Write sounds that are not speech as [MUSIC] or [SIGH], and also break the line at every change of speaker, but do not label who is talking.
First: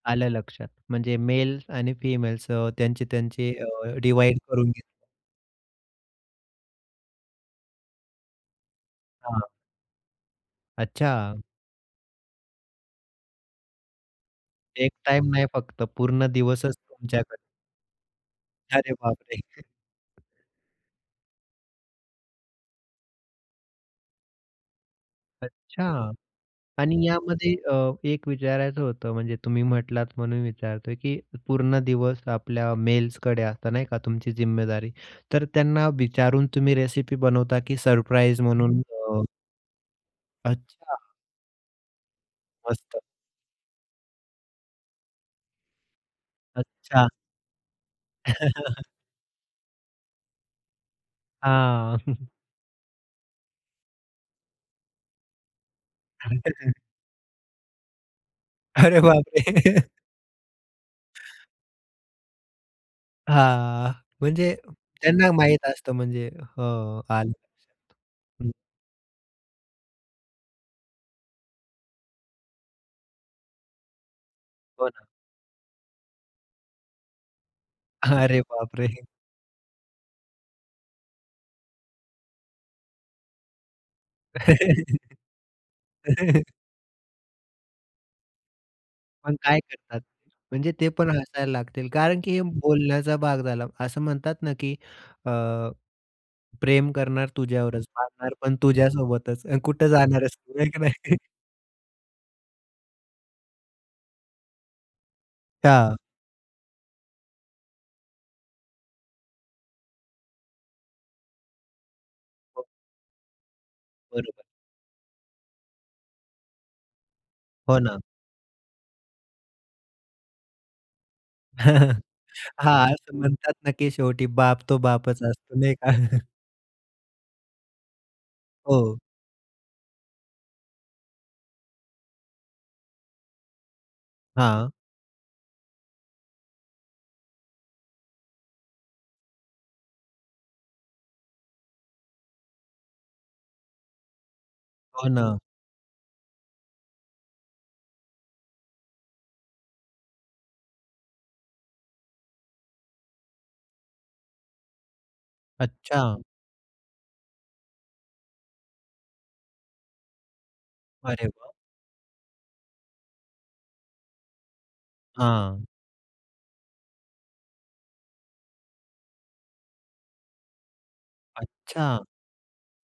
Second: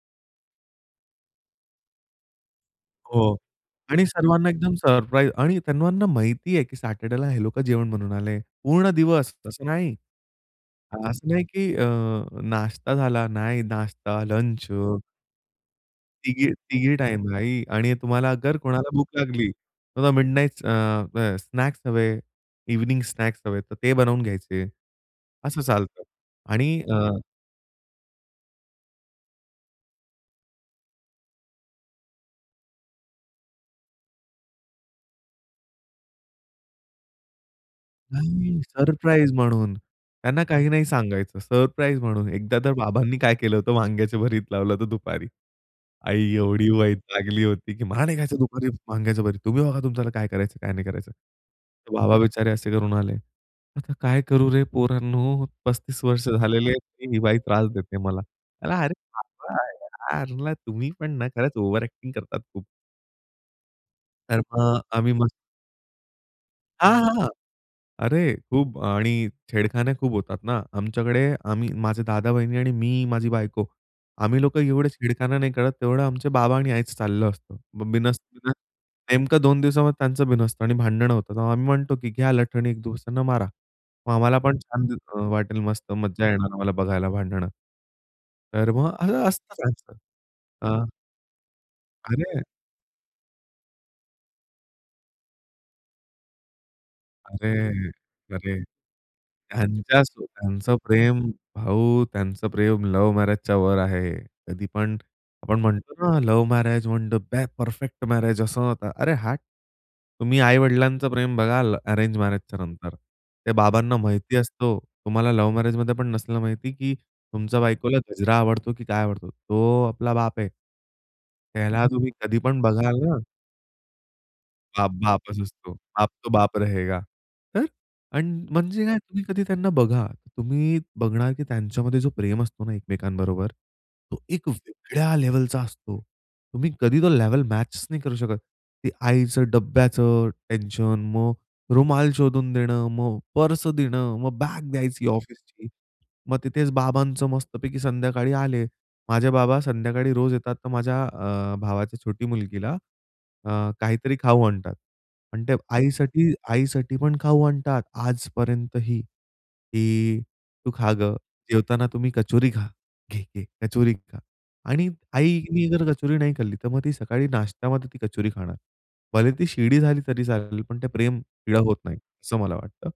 आलं लक्षात, म्हणजे मेल आणि फिमेल्स अ,
हो
त्यांची-त्यांची अ,
आणि
डिव्हाईड
सर्वांना
करून
एकदम
घेतील.
सरप्राईज आणि त्यांना माहिती आहे, की सॅटर्डेला हे लोकं जेवण बनवून आले पूर्ण दिवस.
हां.
असं नाही असं
अच्छा.
नाही, की अ, नाश्ता झाला. नाही, नाश्ता, लंच
एक टाईम नाही, फक्त पूर्ण
तिघी
दिवसच
तिघी
तुमच्याकडे.
टाईमलाईही आणि तुम्हाला जर कोणाला
अरे
भूक
बापरे!
लागली, तर mid nights uh, uh, snacks हवे, इव्हनिंग स्नॅक्स हवे, तर ते बनवून घ्यायचे असं
अच्छा
चालतं आणि अ
आणि यामध्ये अ, एक विचारायचं होतं, म्हणजे तुम्ही म्हटलात म्हणून विचारतोय, की पूर्ण दिवस आपल्या मेल्सकडे असतं, नाही का तुमची जिम्मेदारी. तर त्यांना विचारून तुम्ही रेसिपी बनवता की सरप्राईज
नाही,
म्हणून [UNINTELLIGIBLE]
सरप्राईज म्हणून, त्यांना काही नाही
अच्छा.
सांगायचं. सरप्राईज म्हणून एकदा तर
मस्त.
बाबांनी काय केलं होतं, वांग्याचं भरीत लावलं होतं दुपारी. आई एवढी
अच्छा.
वैतागली होती, की "मला नाही खायचं दुपारी
[CHUCKLES]
वांग्याचं भरीत. तुम्ही बघा तुमच्याला काय करायचं, काय नाही करायचं."
हां.
बाबा
[CHUCKLES]
बिचारे असे करून आले, "आता काय करू रे पोरांनो, 35 वर्ष झालेले
[UNINTELLIGIBLE]
आहेत, तरी ही बाई त्रास देते मला."
अरे बापरे! [CHUCKLES]
[UNINTELLIGIBLE] तुम्ही पण ना
[CHUCKLES]
खरंच ओव्हर अ‍ॅक्टिंग करतात खूप.
हां,
तर
म्हणजे
मग आम्ही मस्त
त्यांना माहीत असतं, म्हणजे हो,
हां, हां
आलं
अरे
लक्षात.
खूप आणि छेडखाने खूप होतात ना आमच्याकडे आम्ही माझे दादा-वहिणी आणि मी, माझी बायको आम्ही लोकं
हो
एवढे
ना.
छेडखाना नाही करत, तेवढं आमचे बाबा आणि आईच चाललं असतं. मग बिनसतं
अरे
ना,
बापरे!
नेमकं 2 दिवसामध्ये त्यांचं बिनसतं आणि भांडणं होतं. आम्ही म्हणतो की, "घ्या लठणी एक दुसऱ्यांना मारा, मग आम्हाला पण छान दिस अ, वाटेल मस्त मज्जा
[LAUGHS]
येणार आम्हाला बघायला भांडणं." तर मग अ,
पण
असतंच
काय
असतंच.
करतात?
अ
म्हणजे ते पण हसायला लागतील. कारण की
अरे.
हे बोलण्याचा भाग झाला. असं म्हणतात ना, की अ, प्रेम करणार तुझ्यावरच,
अरे!
मरणार पण
अरे!
तुझ्यासोबतच अन् कुठे
त्यांच्या
जाणार आहेस तू? आहे
त्यांचं
की नाही?
प्रेम, भाऊ त्यांचं प्रेम लव्ह मॅरेजच्या वर आहे. कधी पण आपण
त्या
म्हणतो ना, लव्ह मॅरेज म्हणजे [UNINTELLIGIBLE] परफेक्ट मॅरेज असं नव्हतं. अरे हट! तुम्ही आई-वडिलांचं प्रेम बघाल, अरेंज मॅरेजच्या
[UNINTELLIGIBLE]
नंतर, ते बाबांना माहिती
बरोबर.
असतो. तुम्हाला लव्ह मॅरेजमध्ये पण नसलं माहिती, की तुमच्या
हो
बायकोला
ना.
गजरा आवडतो की काय आवडतो. तो आपला बाप आहे. त्याला
[CHUCKLES]
तुम्ही कधी पण
हां,
बघाल
असं
ना
म्हणतात ना, की शेवटी बाप तो
बाप
बापच
बापच
असतो,
असतो.
नाही का?
बाप
[CHUCKLES]
तो बाप रहेगा. तर अन् म्हणजे काय,
हो.
तुम्ही कधी त्यांना बघा, तुम्ही बघणार की त्यांच्यामध्ये जो प्रेम असतो ना एकमेकांबरोबर, तो एक
हां.
वेगळ्या लेव्हलचा असतो. तुम्ही कधी तो लेव्हल मॅचेस नाही करू शकत. ते आईचं डब्ब्याचं टेन्शन, मग रुमाल शोधून देणं, मग पर्स देणं, मग बॅग द्यायची
हो ना.
ऑफिसची. मग तिथेच बाबांचं मस्तपैकी संध्याकाळी आले. माझे बाबा संध्याकाळी रोज येतात, तर माझ्या अ, भावाच्या छोटी मुलगीला, अ, काहीतरी खाऊ आणतात आणि ते
अच्छा.
आईसाठी आईसाठी पण खाऊ आणतात आजपर्यंतही की, "तू खा गं.
अरे वा!
जेवताना तुम्ही कचोरी खा. घे, घे कचोरी खा" आणि
हां.
आईनी जर कचोरी नाही खाल्ली तर मग ती सकाळी नाश्त्यामध्ये ती कचोरी खाणार. भले ती शिळी झाली तरी चालेल पण ते प्रेम शिळ होत नाही,
अच्छा.
असं मला वाटतं.